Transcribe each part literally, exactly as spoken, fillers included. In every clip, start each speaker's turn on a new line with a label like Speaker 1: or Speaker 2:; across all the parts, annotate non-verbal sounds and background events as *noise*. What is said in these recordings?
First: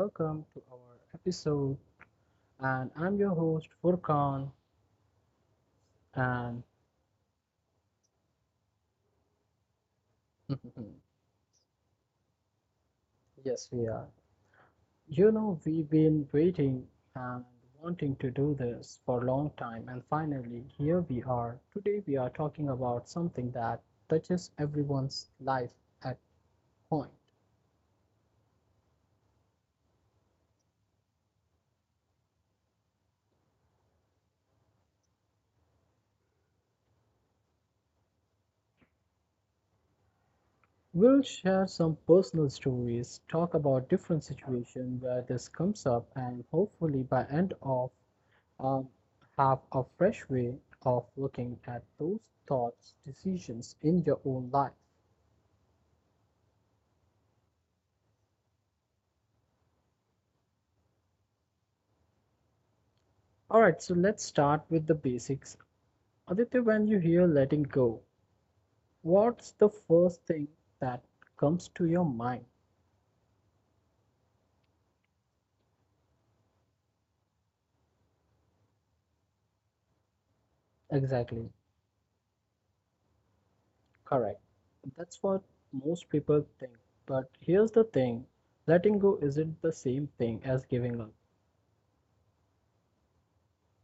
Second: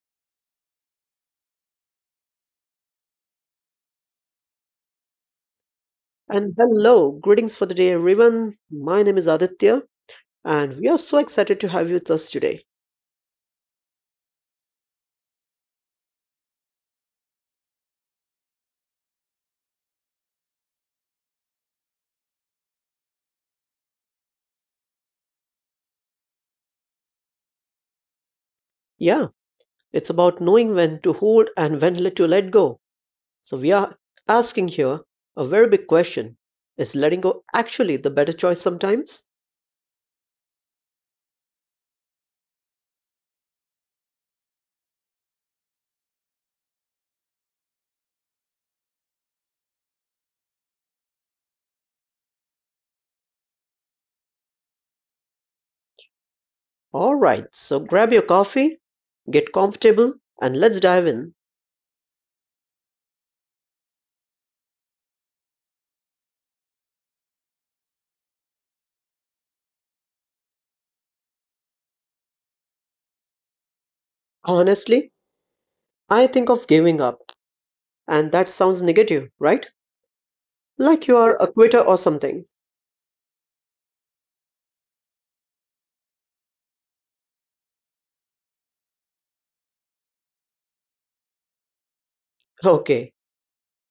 Speaker 1: welcome to our episode. And I'm your host, Furkan.
Speaker 2: And
Speaker 1: And
Speaker 2: hello, greetings for the day, everyone. My name is Aditya, and we are
Speaker 1: *laughs*
Speaker 2: so excited to have you with us today.
Speaker 1: Yes, we are. You know, we've been waiting and wanting to do this for a long time. And finally, here we are. Today, we are talking about something that touches everyone's life at point.
Speaker 2: Yeah, it's about knowing when to hold and when let- to let go. So, we are asking here a very big question. Is letting go actually the better choice sometimes?
Speaker 1: We'll share some personal stories, talk about different situations where this comes up, and hopefully by end of um, have a fresh way of looking at those thoughts, decisions in your own life.
Speaker 2: All right, so grab your coffee, get comfortable, and let's dive in.
Speaker 1: All right, so let's start with the basics. Aditya, when you hear letting go, what's the first thing that comes to your mind?
Speaker 2: Honestly, I think of giving up, and that sounds negative, right? Like you are a
Speaker 1: Exactly,
Speaker 2: quitter or something.
Speaker 1: correct. That's what most people think. But here's the thing: letting go isn't the same thing as giving up.
Speaker 2: Okay.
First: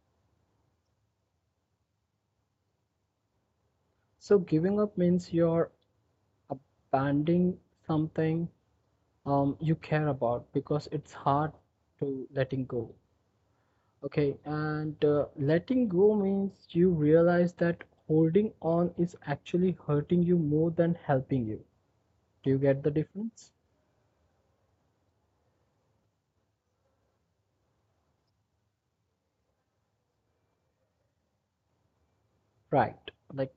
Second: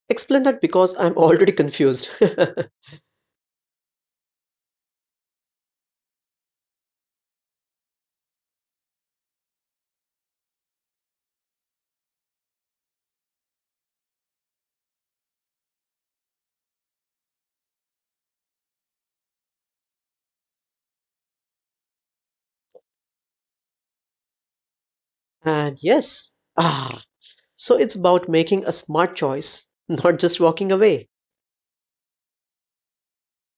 Speaker 2: Explain that because I'm already confused. *laughs*
Speaker 1: So, giving up means you're abandoning something um you care about because it's hard to letting go. Okay, and uh, letting go means you realize that holding on is actually hurting you more than helping you. Do you get the difference?
Speaker 2: And yes, ah, so it's about making a smart choice, not just walking away.
Speaker 1: Right, like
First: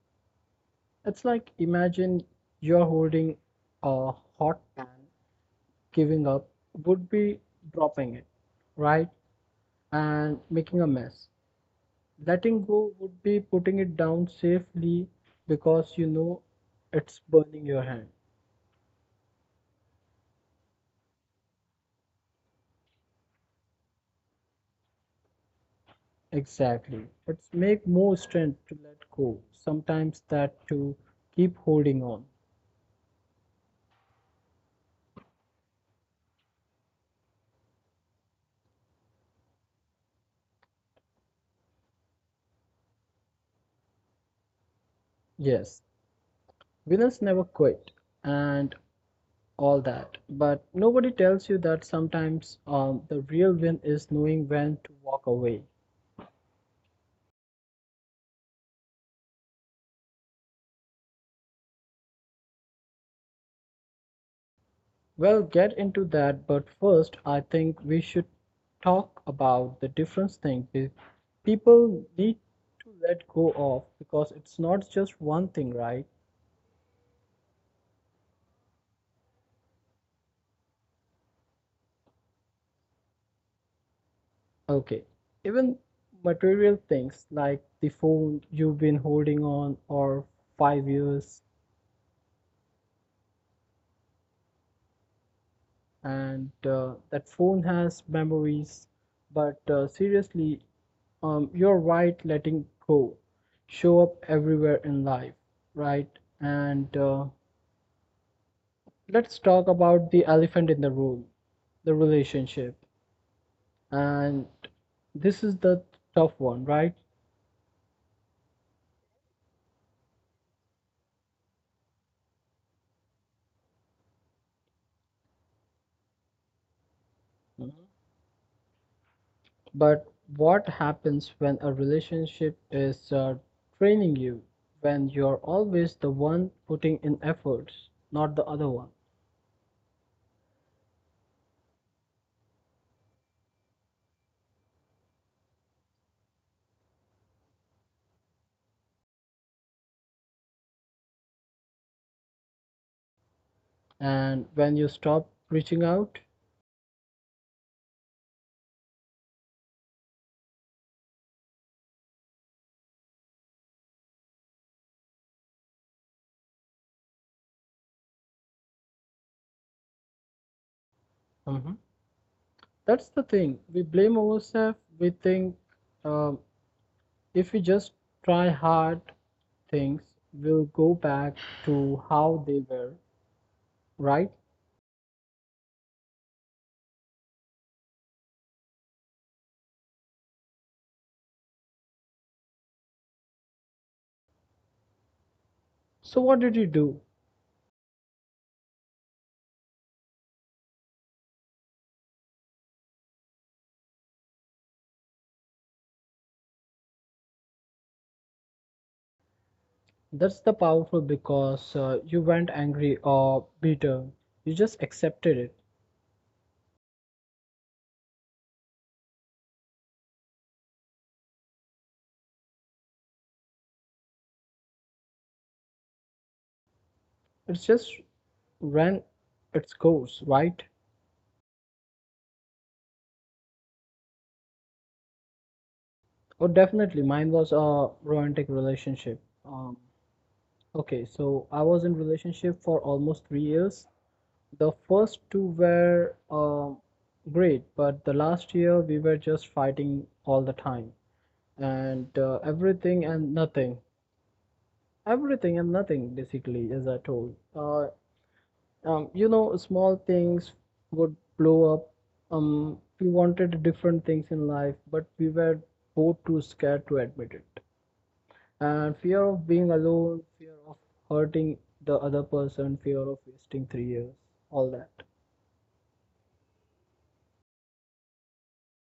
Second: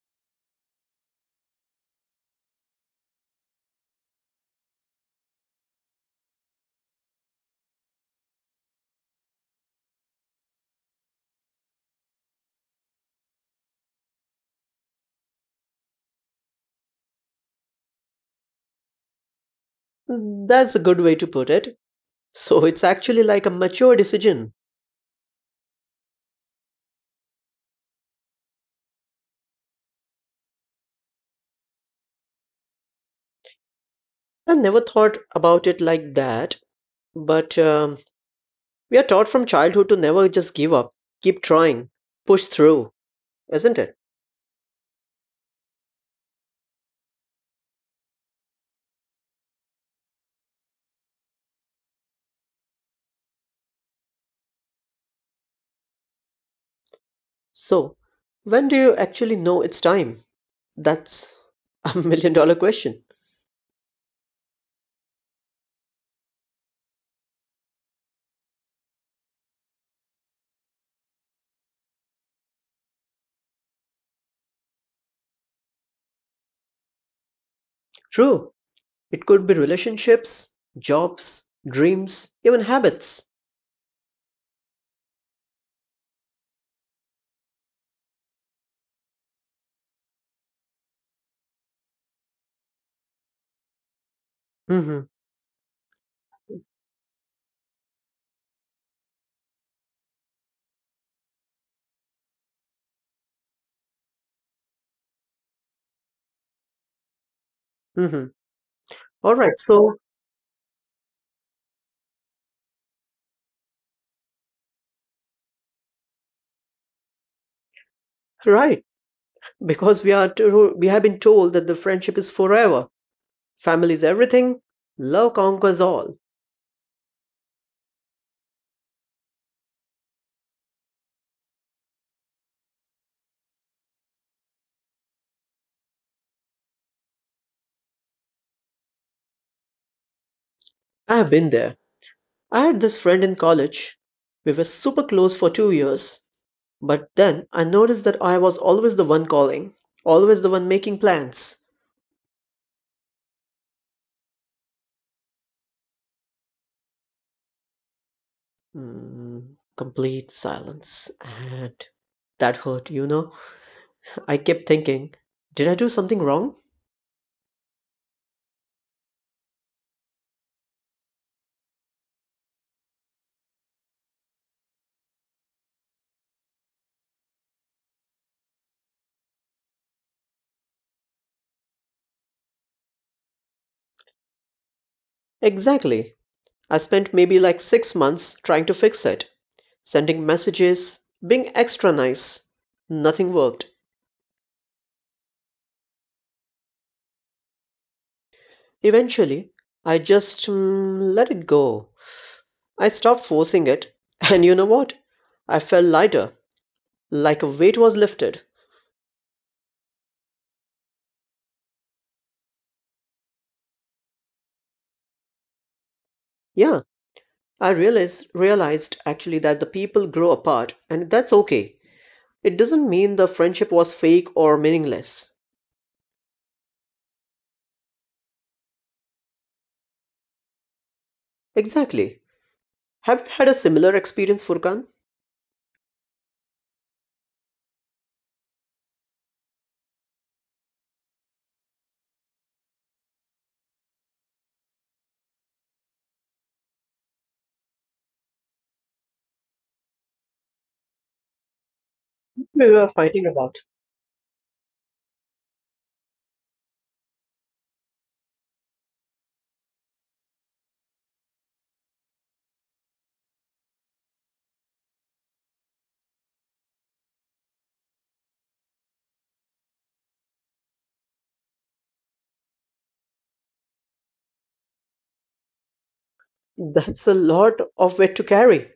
Speaker 1: it's like imagine you're holding a hot pan. Giving up would be dropping it, right, and making a mess. Letting go would be putting it down safely because you know it's burning your hand.
Speaker 2: That's a good way to put it. So it's actually like a mature decision.
Speaker 1: Exactly. It's make more strength to let go. Sometimes that to keep holding on.
Speaker 2: I never thought about it like that, but um, we are taught from childhood to never just give up, keep trying, push through, isn't it?
Speaker 1: Yes, winners never quit and all that. But nobody tells you that sometimes um, the real win is knowing when to walk away.
Speaker 2: So, when do you actually know it's time? That's a *laughs* million dollar question.
Speaker 1: We'll get into that, but first I think we should talk about the different things people need to let go of because it's not just one thing, right?
Speaker 2: True. It could be relationships, jobs, dreams, even habits.
Speaker 1: Okay, even material things like the phone you've been holding on or five years,
Speaker 2: hmm
Speaker 1: and uh, that phone has memories, but uh, seriously, um, you're right, letting go show up everywhere in life, right? And uh,
Speaker 2: hmm All
Speaker 1: Let's
Speaker 2: right.
Speaker 1: talk
Speaker 2: So,
Speaker 1: about the elephant in the room, the relationship. And this is the tough one, right?
Speaker 2: right, because we are to, we have been told that the friendship is forever. Family is everything. Love conquers all.
Speaker 1: But what happens when a relationship is uh, training you, when you're always the one putting in efforts, not the other one?
Speaker 2: I have been there. I had this friend in college. We were super close for two years, but then I noticed that I was always the one calling, always the one making plans.
Speaker 1: And when you stop reaching out.
Speaker 2: Mm, complete silence, and that hurt, you know. I kept thinking, did I do something wrong?
Speaker 1: Mhm, that's the thing. We blame ourselves. We think um, if we just try hard, things will go back to how they were, right?
Speaker 2: Exactly. I spent maybe like six months trying to fix it, sending messages, being extra nice. Nothing worked.
Speaker 1: So what did you do?
Speaker 2: Eventually, I just mm, let it go. I stopped forcing it, *laughs* and you know what? I felt lighter, like a weight was lifted.
Speaker 1: That's the powerful, because uh, you weren't angry or bitter. You just accepted it.
Speaker 2: Yeah, I realized realized actually that the people grow apart, and that's okay. It doesn't mean the friendship was fake or meaningless.
Speaker 1: It's just ran its course, right?
Speaker 2: Exactly. Have you had a similar experience, Furkan?
Speaker 1: Oh, definitely. Mine was a romantic relationship. Um, okay, so I was in relationship for almost three years. The first two were um great, but the last year we were just fighting all the time, and uh,
Speaker 2: We were
Speaker 1: everything and
Speaker 2: fighting about.
Speaker 1: nothing. Everything and nothing, basically, as I told. Uh, um, you know, small things would blow up. Um, we wanted different things in life, but we were both too scared to admit it. And fear of being alone, fear of hurting the other person, fear of wasting three years, all that.
Speaker 2: That's a lot of weight to carry.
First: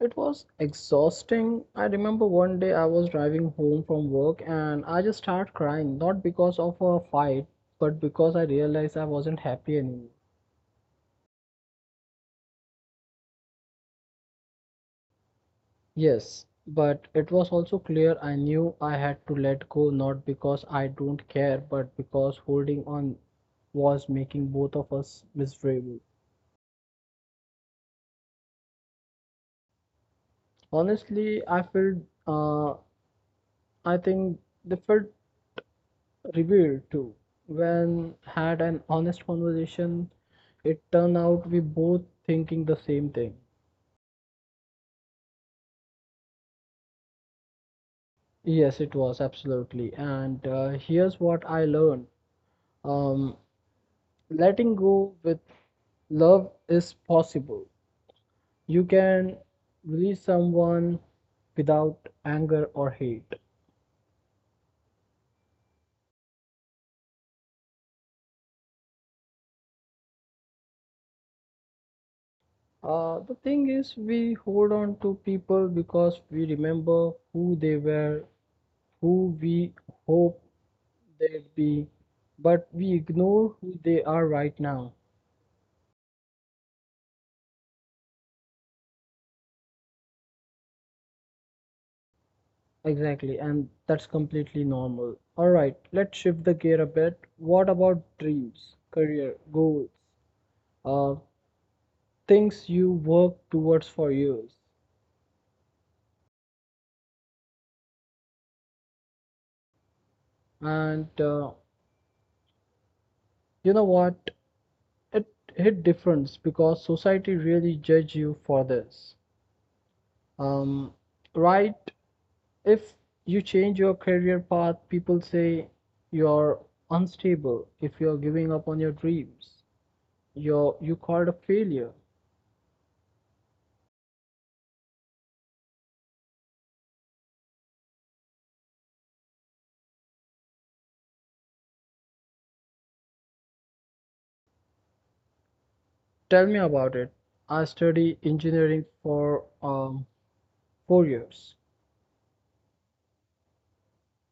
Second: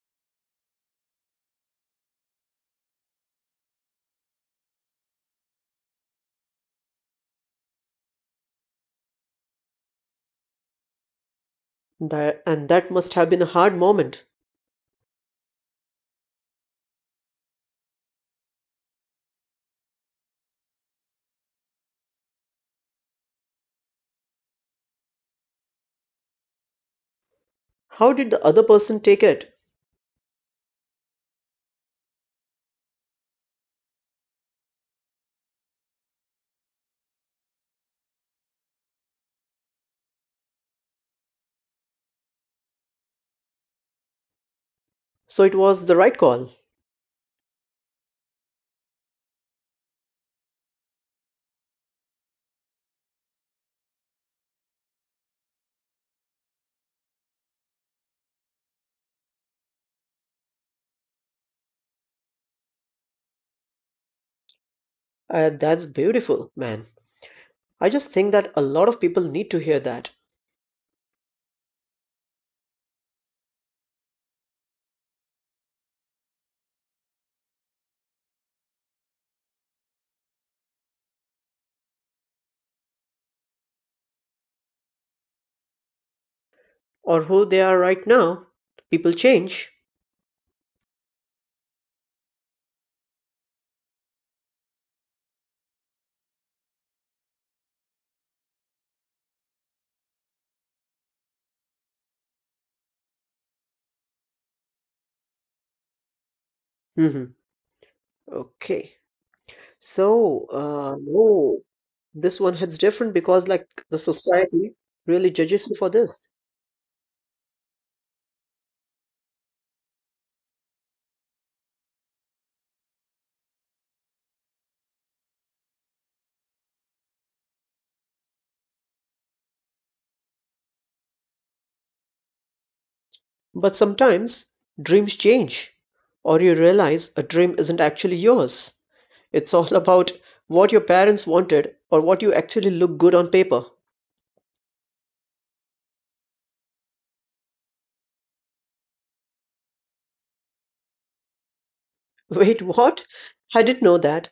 Speaker 1: It was exhausting. I remember one day I was driving home from work and I just started crying, not because of a fight, but because I realized I wasn't happy anymore.
Speaker 2: That, and that must have been a hard moment.
Speaker 1: Yes, but it was also clear. I knew I had to let go, not because I don't care, but because holding on was making both of us miserable.
Speaker 2: How did the other person take it?
Speaker 1: Honestly, I felt, uh, I think they felt revealed too. When had an honest conversation, it turned out we both thinking the same thing.
Speaker 2: So it was the right call.
Speaker 1: Yes, it was absolutely. And uh, Here's what I learned. Um, Letting go with love is possible. You can release someone without anger or hate.
Speaker 2: Uh, that's beautiful, man. I just think that a lot of people need to hear that.
Speaker 1: Uh, the thing is, we hold on to people because we remember who they were, who we hope they'd be, but we ignore who they are right now.
Speaker 2: Or who they are right now. People change.
Speaker 1: Exactly, and that's completely normal. All right, let's shift the gear a bit. What about dreams, career, goals? Uh, Things you work towards for years,
Speaker 2: hmm Okay. So, uh,
Speaker 1: and uh,
Speaker 2: no, this one hits different because, like,
Speaker 1: you know
Speaker 2: the
Speaker 1: what,
Speaker 2: society really
Speaker 1: it
Speaker 2: judges you
Speaker 1: hit
Speaker 2: for this.
Speaker 1: difference because society really judge you for this, um, right? If you change your career path, people say you're unstable. If you're giving up on your dreams, you're you called a failure.
Speaker 2: But sometimes dreams change, or you realize a dream isn't actually yours. It's all about what your parents wanted or what you actually look good on paper.
Speaker 1: Tell me about it. I study engineering for um, four years.
Speaker 2: *laughs* Wait, what? I didn't know that.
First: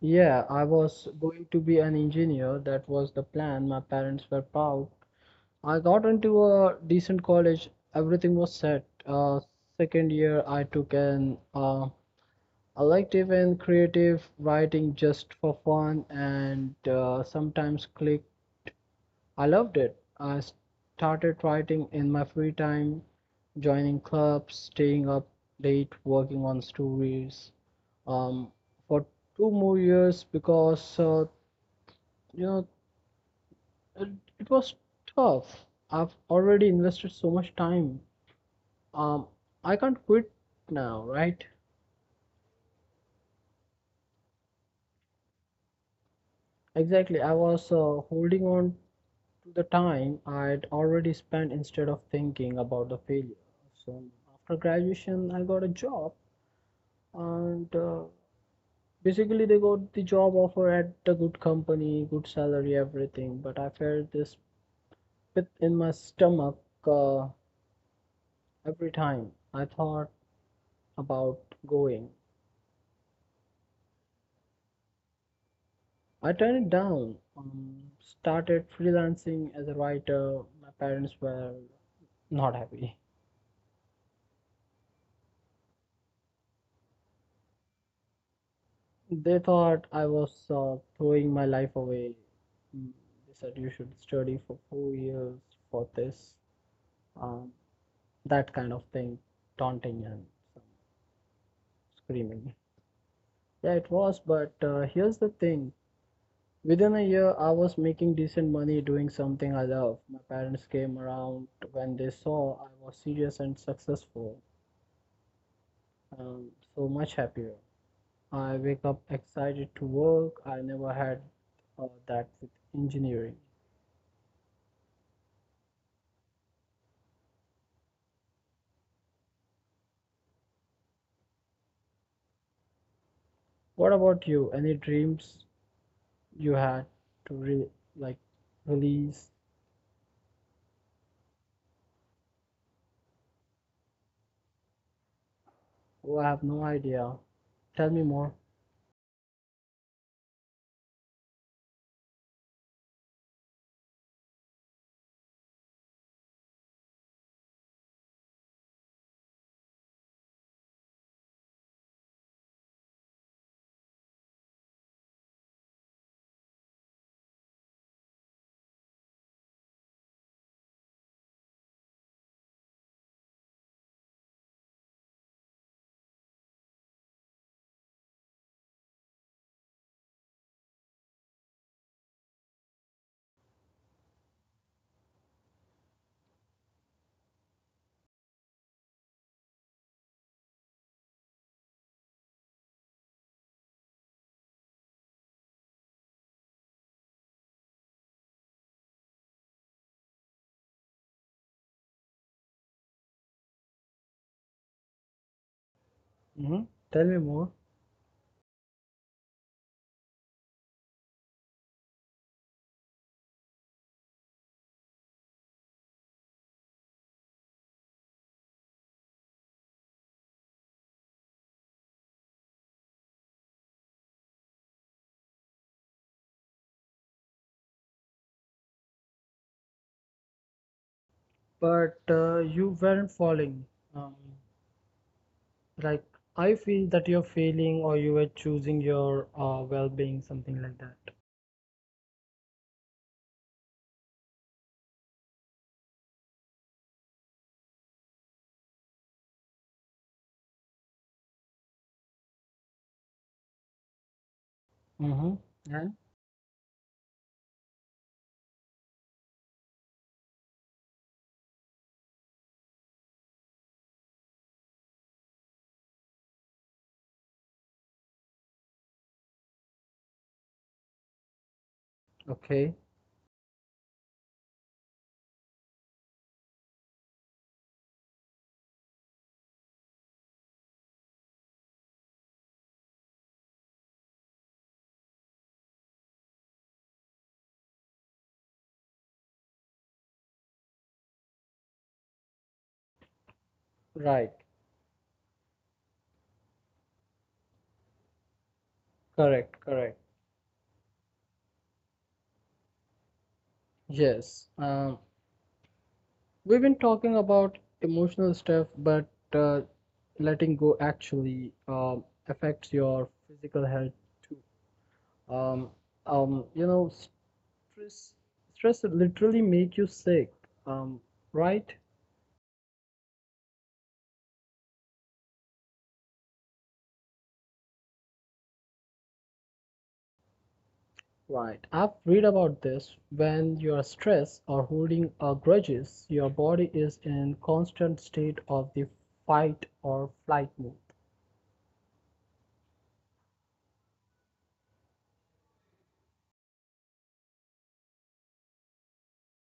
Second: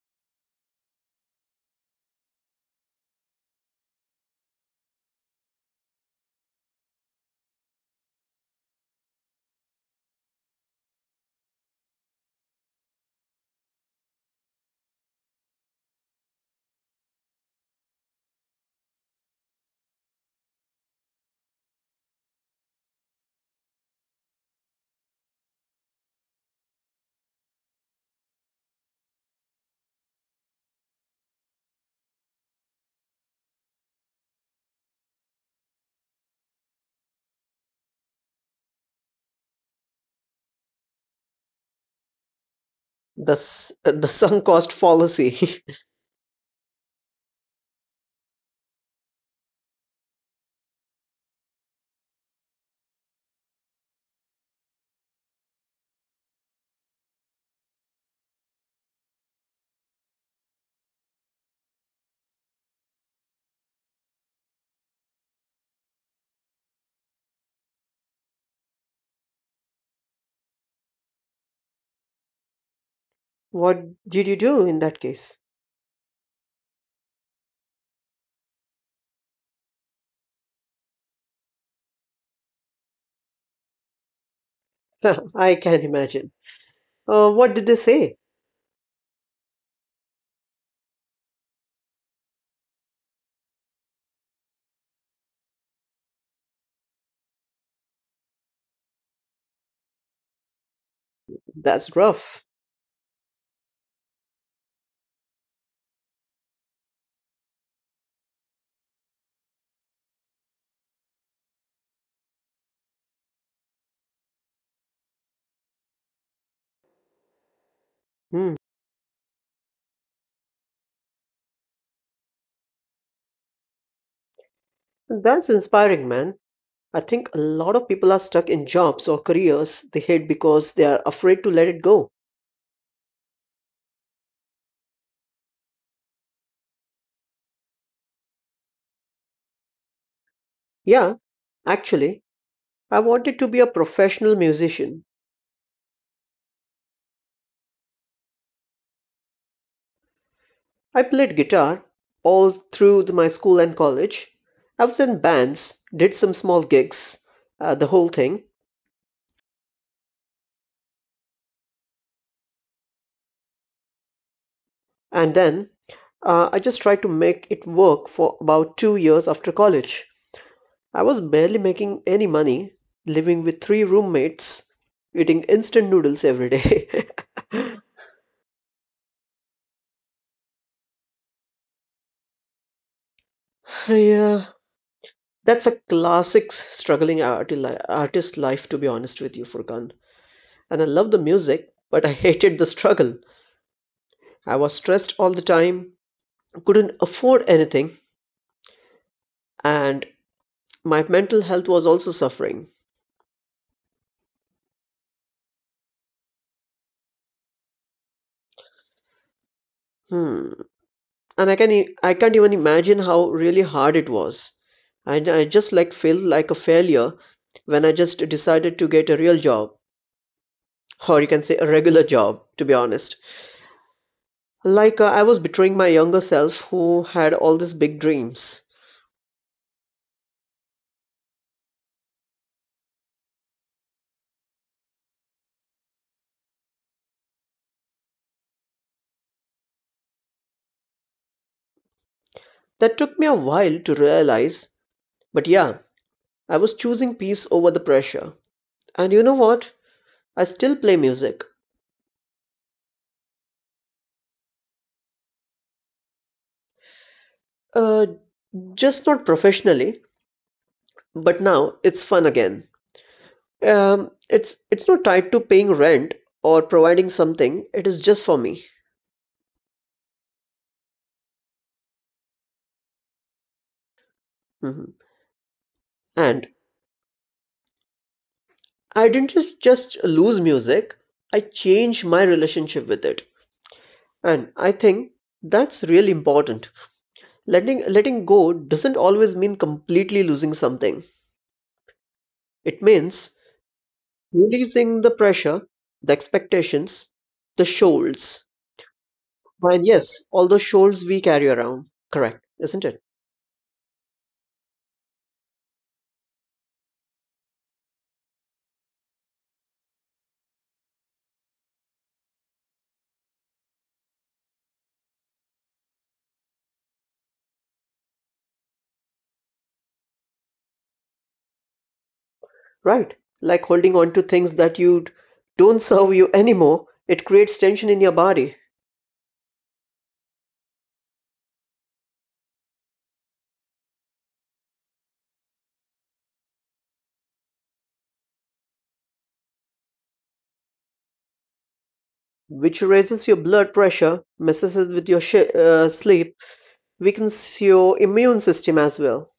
Speaker 1: Yeah, I was going to be an engineer. That was the plan. My parents were proud. I got into a decent college. Everything was set. Uh, second year, I took an uh, elective in creative writing just for fun, and uh, sometimes clicked. I loved it. I started writing in my free time, joining clubs, staying up late, working on stories um, for two more years, because uh, you know it, it was tough. I've already invested so much time. Um, I can't quit now, right?
Speaker 2: The, s- the sunk cost fallacy.
Speaker 1: Exactly. I was uh, holding on to the time I'd already spent instead of thinking about the failure. So after graduation, I got a job. And uh, Basically, they got the job offer at a good company, good salary, everything. But I felt this pit in my stomach uh, every time I thought about going.
Speaker 2: *laughs* What did you do in that case?
Speaker 1: I turned it down, um, started freelancing as a writer. My parents were not happy.
Speaker 2: *laughs* I can imagine. Uh, what did they say?
Speaker 1: They thought I was uh, throwing my life away. Mm, They said you should study for four years for this. Um, that kind of thing, taunting and
Speaker 2: That's rough.
Speaker 1: screaming. Yeah, it was, but uh, here's the thing. Within a year, I was making decent money doing something I love. My parents came around when they saw I was serious and successful. Um, so much happier. I
Speaker 2: Hmm.
Speaker 1: wake up excited to work. I never had uh, that with engineering.
Speaker 2: That's inspiring, man. I think a lot of people are stuck in jobs or careers they hate because they are afraid to let it go.
Speaker 1: What about you? Any dreams you had to re like release?
Speaker 2: Yeah, actually, I wanted to be a professional musician.
Speaker 1: Oh, I have no idea. Tell me more.
Speaker 2: I played guitar all through the- my school and college. I was in bands, did some small gigs, uh, the whole thing, and then uh, I just tried to make it work for about two years after college. I was barely making any money, living with three roommates, eating instant noodles every day. *laughs* Yeah, that's a classic struggling arti- li- artist life, to be honest with you, Furkan. And I loved the music, but I *laughs* hated the struggle. I was stressed all the time, couldn't afford anything, and my mental health was also suffering.
Speaker 1: Mm-hmm. Tell me more.
Speaker 2: Hmm. And I can e- I can't even imagine how really hard it was. I, I just like feel like a failure when I just decided to get a real job, or you can say a regular job, to be honest. Like uh, I was betraying my younger self who had all these big dreams.
Speaker 1: But uh, you weren't falling. Um, like, I feel that you're failing or you were choosing your uh, well-being, something like that.
Speaker 2: That took me a while to realize, but yeah, I was choosing peace over the pressure. And you know what? I still play music.
Speaker 1: Mm-hmm. And
Speaker 2: Uh, just not professionally, but now it's fun again. Um, it's it's not tied to paying rent or providing something. It is just for me.
Speaker 1: okay,
Speaker 2: Mhm. And I didn't just just lose music. I changed my relationship with it. And I think that's really important. Letting letting go doesn't always mean completely losing something. It means
Speaker 1: right,
Speaker 2: releasing the pressure, the expectations, the shoals.
Speaker 1: correct,
Speaker 2: And
Speaker 1: correct,
Speaker 2: yes, all the shoals we carry around. Correct, isn't it?
Speaker 1: yes. Um, we've been talking about emotional stuff, but uh, letting go actually um, affects your physical health too. Um, um, you know, stress stress literally make you sick, Um, right?
Speaker 2: Right. Like holding on to things that you d- don't serve you anymore, it creates tension in your body,
Speaker 1: Right. I've read about this. When you are stressed or holding a grudges, your body is in constant state of the fight or flight mode.
Speaker 2: which raises your blood pressure, messes with your sh- uh, sleep, weakens your immune system as well.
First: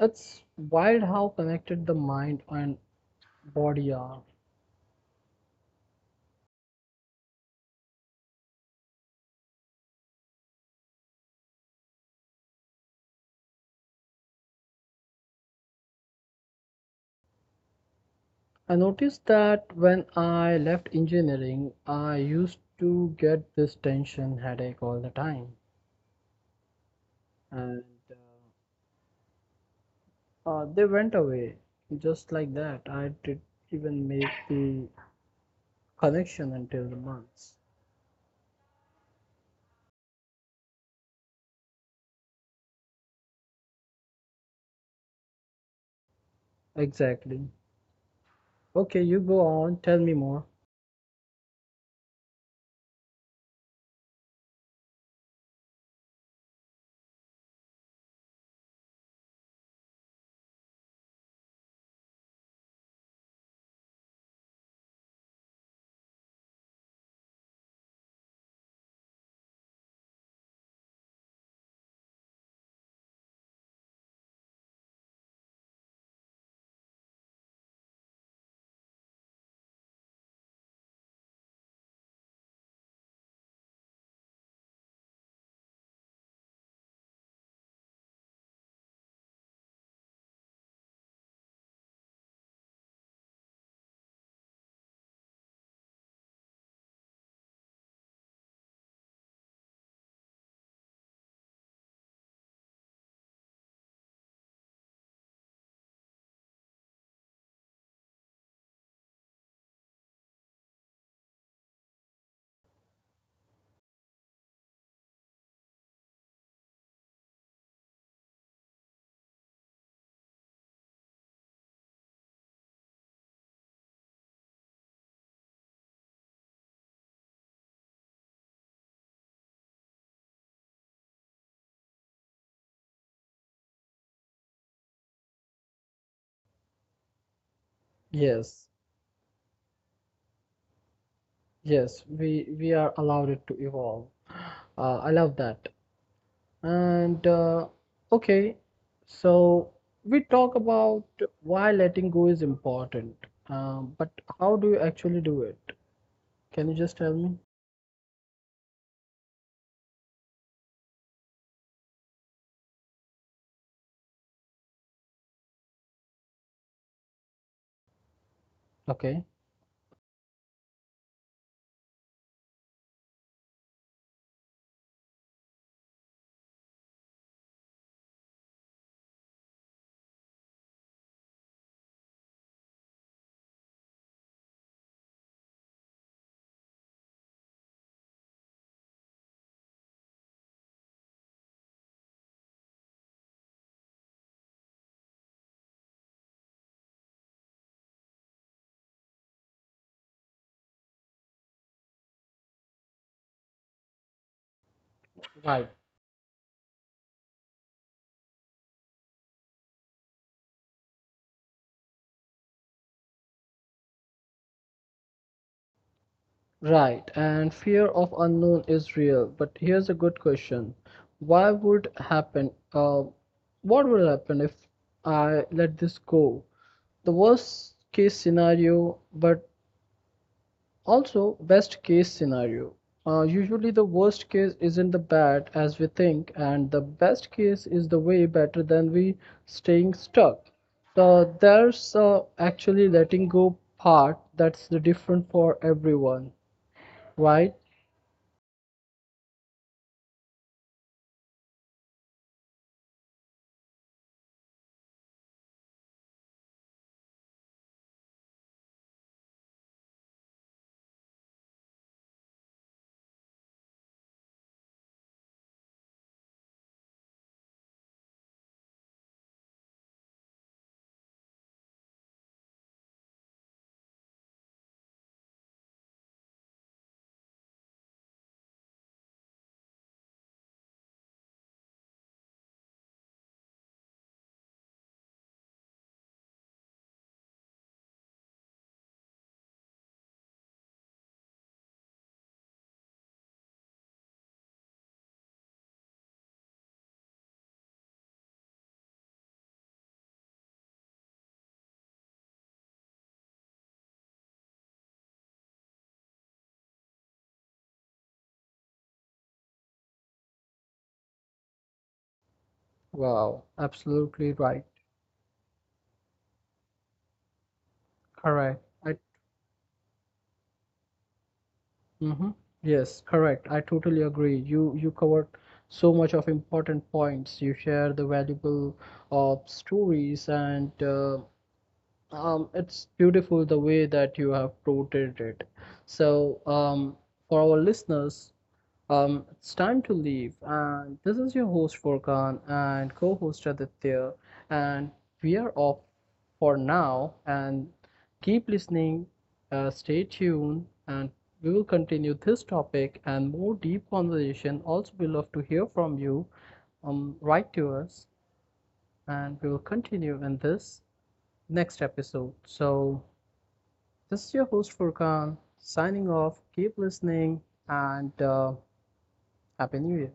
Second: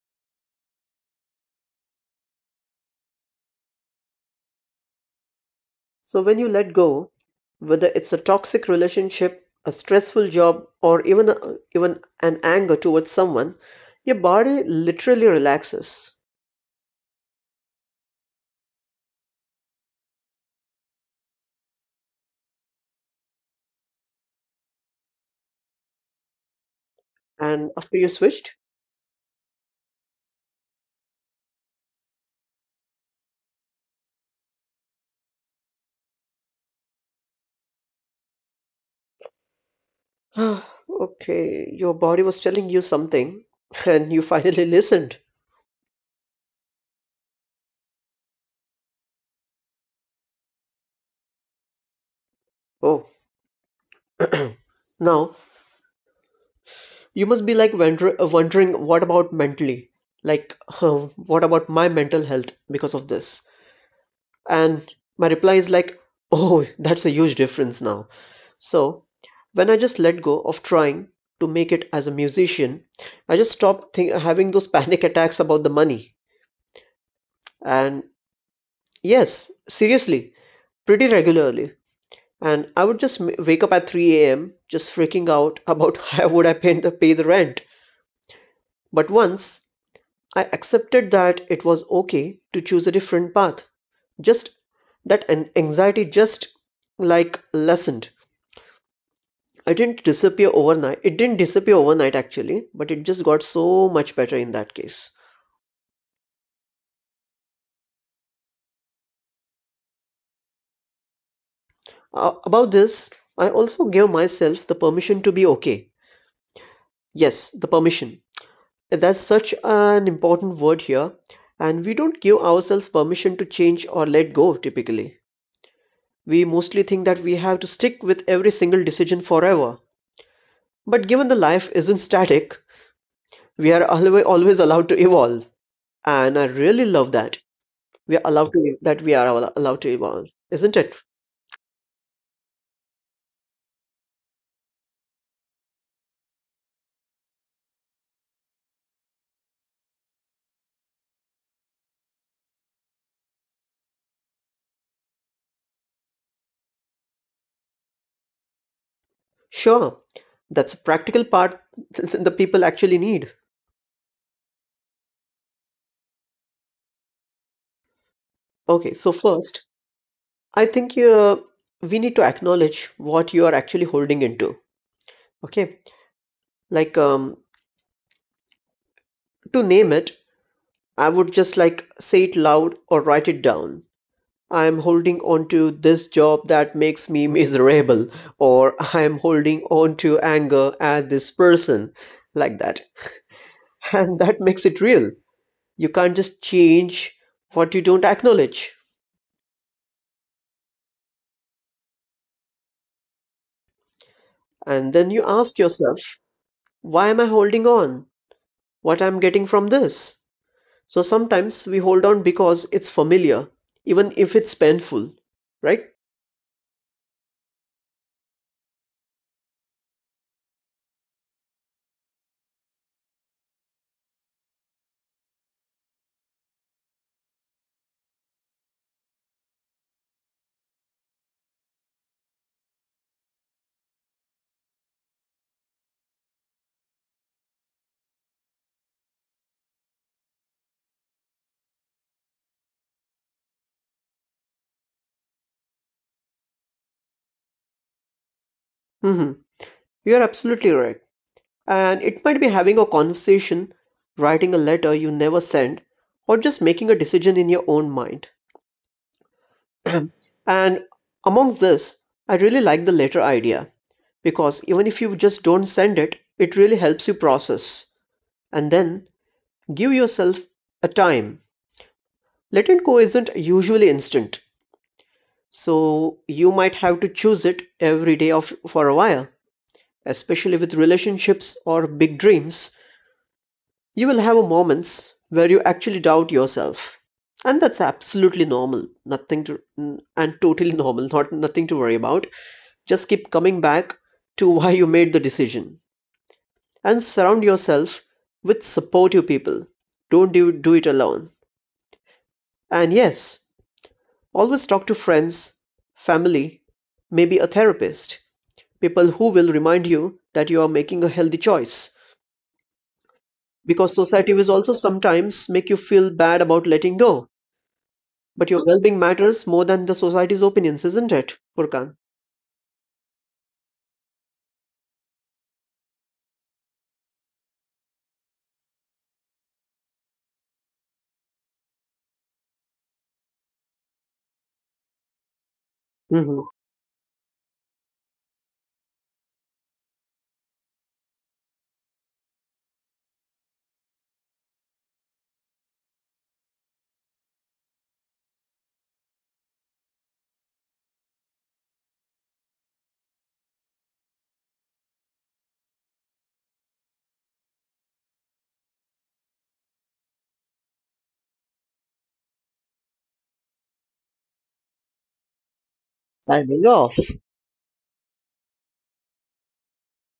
Speaker 1: It's wild how connected the mind and body are.
Speaker 2: So, when you let go, whether it's a toxic relationship, a stressful job, or even, a, even an anger towards someone, your body literally relaxes.
Speaker 1: I noticed that when I left engineering, I used to get this tension headache all the time,
Speaker 2: And
Speaker 1: and
Speaker 2: after you
Speaker 1: uh,
Speaker 2: switched,
Speaker 1: uh, they went away just like that. I didn't even make the connection until the months.
Speaker 2: *sighs* okay, your body was telling you something *laughs* and you finally listened.
Speaker 1: Exactly. Okay, you go on. Tell me more.
Speaker 2: Oh, now you must be like wonder- uh, wondering what about mentally? Like, *laughs* uh, what about my mental health because of this? And my reply is like, oh, that's a huge difference now. So, when I just let go of trying to make it as a musician, I just stopped think- having those *laughs* panic attacks about the money. And yes, seriously, pretty regularly. And I would just m- wake up at three a m just freaking out about *laughs* how would I pay the, pay the rent. But once I accepted that it was okay to choose a different path, just that an anxiety just like lessened. I didn't disappear overnight. It didn't disappear overnight actually, but it just got so much better in that case. Uh, about this, I also gave myself the permission to be okay. Yes, the permission. That's such an important word here, and we don't give ourselves permission to change or let go typically. We mostly think that we have to stick with every single decision forever. But given the life isn't static, we are alwa- always allowed to evolve, and I really love that. We are allowed
Speaker 1: Yes,
Speaker 2: to that we are all allowed to evolve, isn't it?
Speaker 1: yes, we we are allowed it to evolve. Uh, I love that. And uh, Okay, so we talk about why letting go is important, um, but how do you actually do it? Can you just tell me?
Speaker 2: Sure, that's a practical part. *laughs* The people actually need. Okay, so
Speaker 1: Okay,
Speaker 2: first, I think uh, we need to acknowledge what you are actually holding into. Okay, like um to name it, I would just like say it loud or write it down. I am holding on to this job that makes me miserable, or I am holding on to anger at this person, like that. *laughs* And that makes it real. You can't just change what you don't acknowledge. And then you ask
Speaker 1: right.
Speaker 2: yourself, why am I holding on? What I'm getting from this? So sometimes we hold on because it's familiar, even if it's painful, right?
Speaker 1: Right, and fear of unknown is real, but here's a good question. Why would happen? Uh, what would happen if I let this go? The worst case scenario, but also best case scenario. Uh, usually, the worst case isn't the bad as we think, and the best case is the way better than we staying stuck. So there's uh, actually letting go part that's the different for everyone, right?
Speaker 2: Mm-hmm. You're absolutely right. And it might be having a conversation, writing a letter you never send, or just making a decision in your own mind. And among this, I really like the letter idea because even if you just don't send it, it really helps you process. And then give yourself a time. Latent co isn't usually instant, so you might have to choose it every day of, for a while. Especially with relationships or big dreams, you will have moments where you actually doubt yourself. And that's absolutely normal. Nothing to and Totally *laughs* normal, not nothing to worry about. Just keep coming back to *laughs* why you made the decision and surround yourself with supportive people. Don't do, do it alone. And yes, always talk to friends, family, maybe a therapist, people who will remind you that you are making a healthy choice.
Speaker 1: Wow,
Speaker 2: Because
Speaker 1: absolutely
Speaker 2: society will
Speaker 1: right.
Speaker 2: also sometimes make you feel bad about letting go. But
Speaker 1: Correct.
Speaker 2: your well
Speaker 1: I
Speaker 2: being matters more than the society's opinions, isn't it, Furkan?
Speaker 1: Mm-hmm. Yes, correct. I totally agree. You you covered so much of important points. You share the valuable uh, stories, and uh, Um, it's beautiful the way that you have quoted it.
Speaker 2: Mm-hmm.
Speaker 1: So, um, for our listeners, um, it's time to leave. And this is your host Furkan and co-host Aditya. And we are off for now. And keep listening, uh, stay tuned, and we will continue this topic and more deep conversation. Also, we love to hear from you. Um, write to us, and we will continue in this next episode. So, this is your host Furkan signing
Speaker 2: I
Speaker 1: off.
Speaker 2: will
Speaker 1: Keep
Speaker 2: off.
Speaker 1: listening and uh, Happy New Year.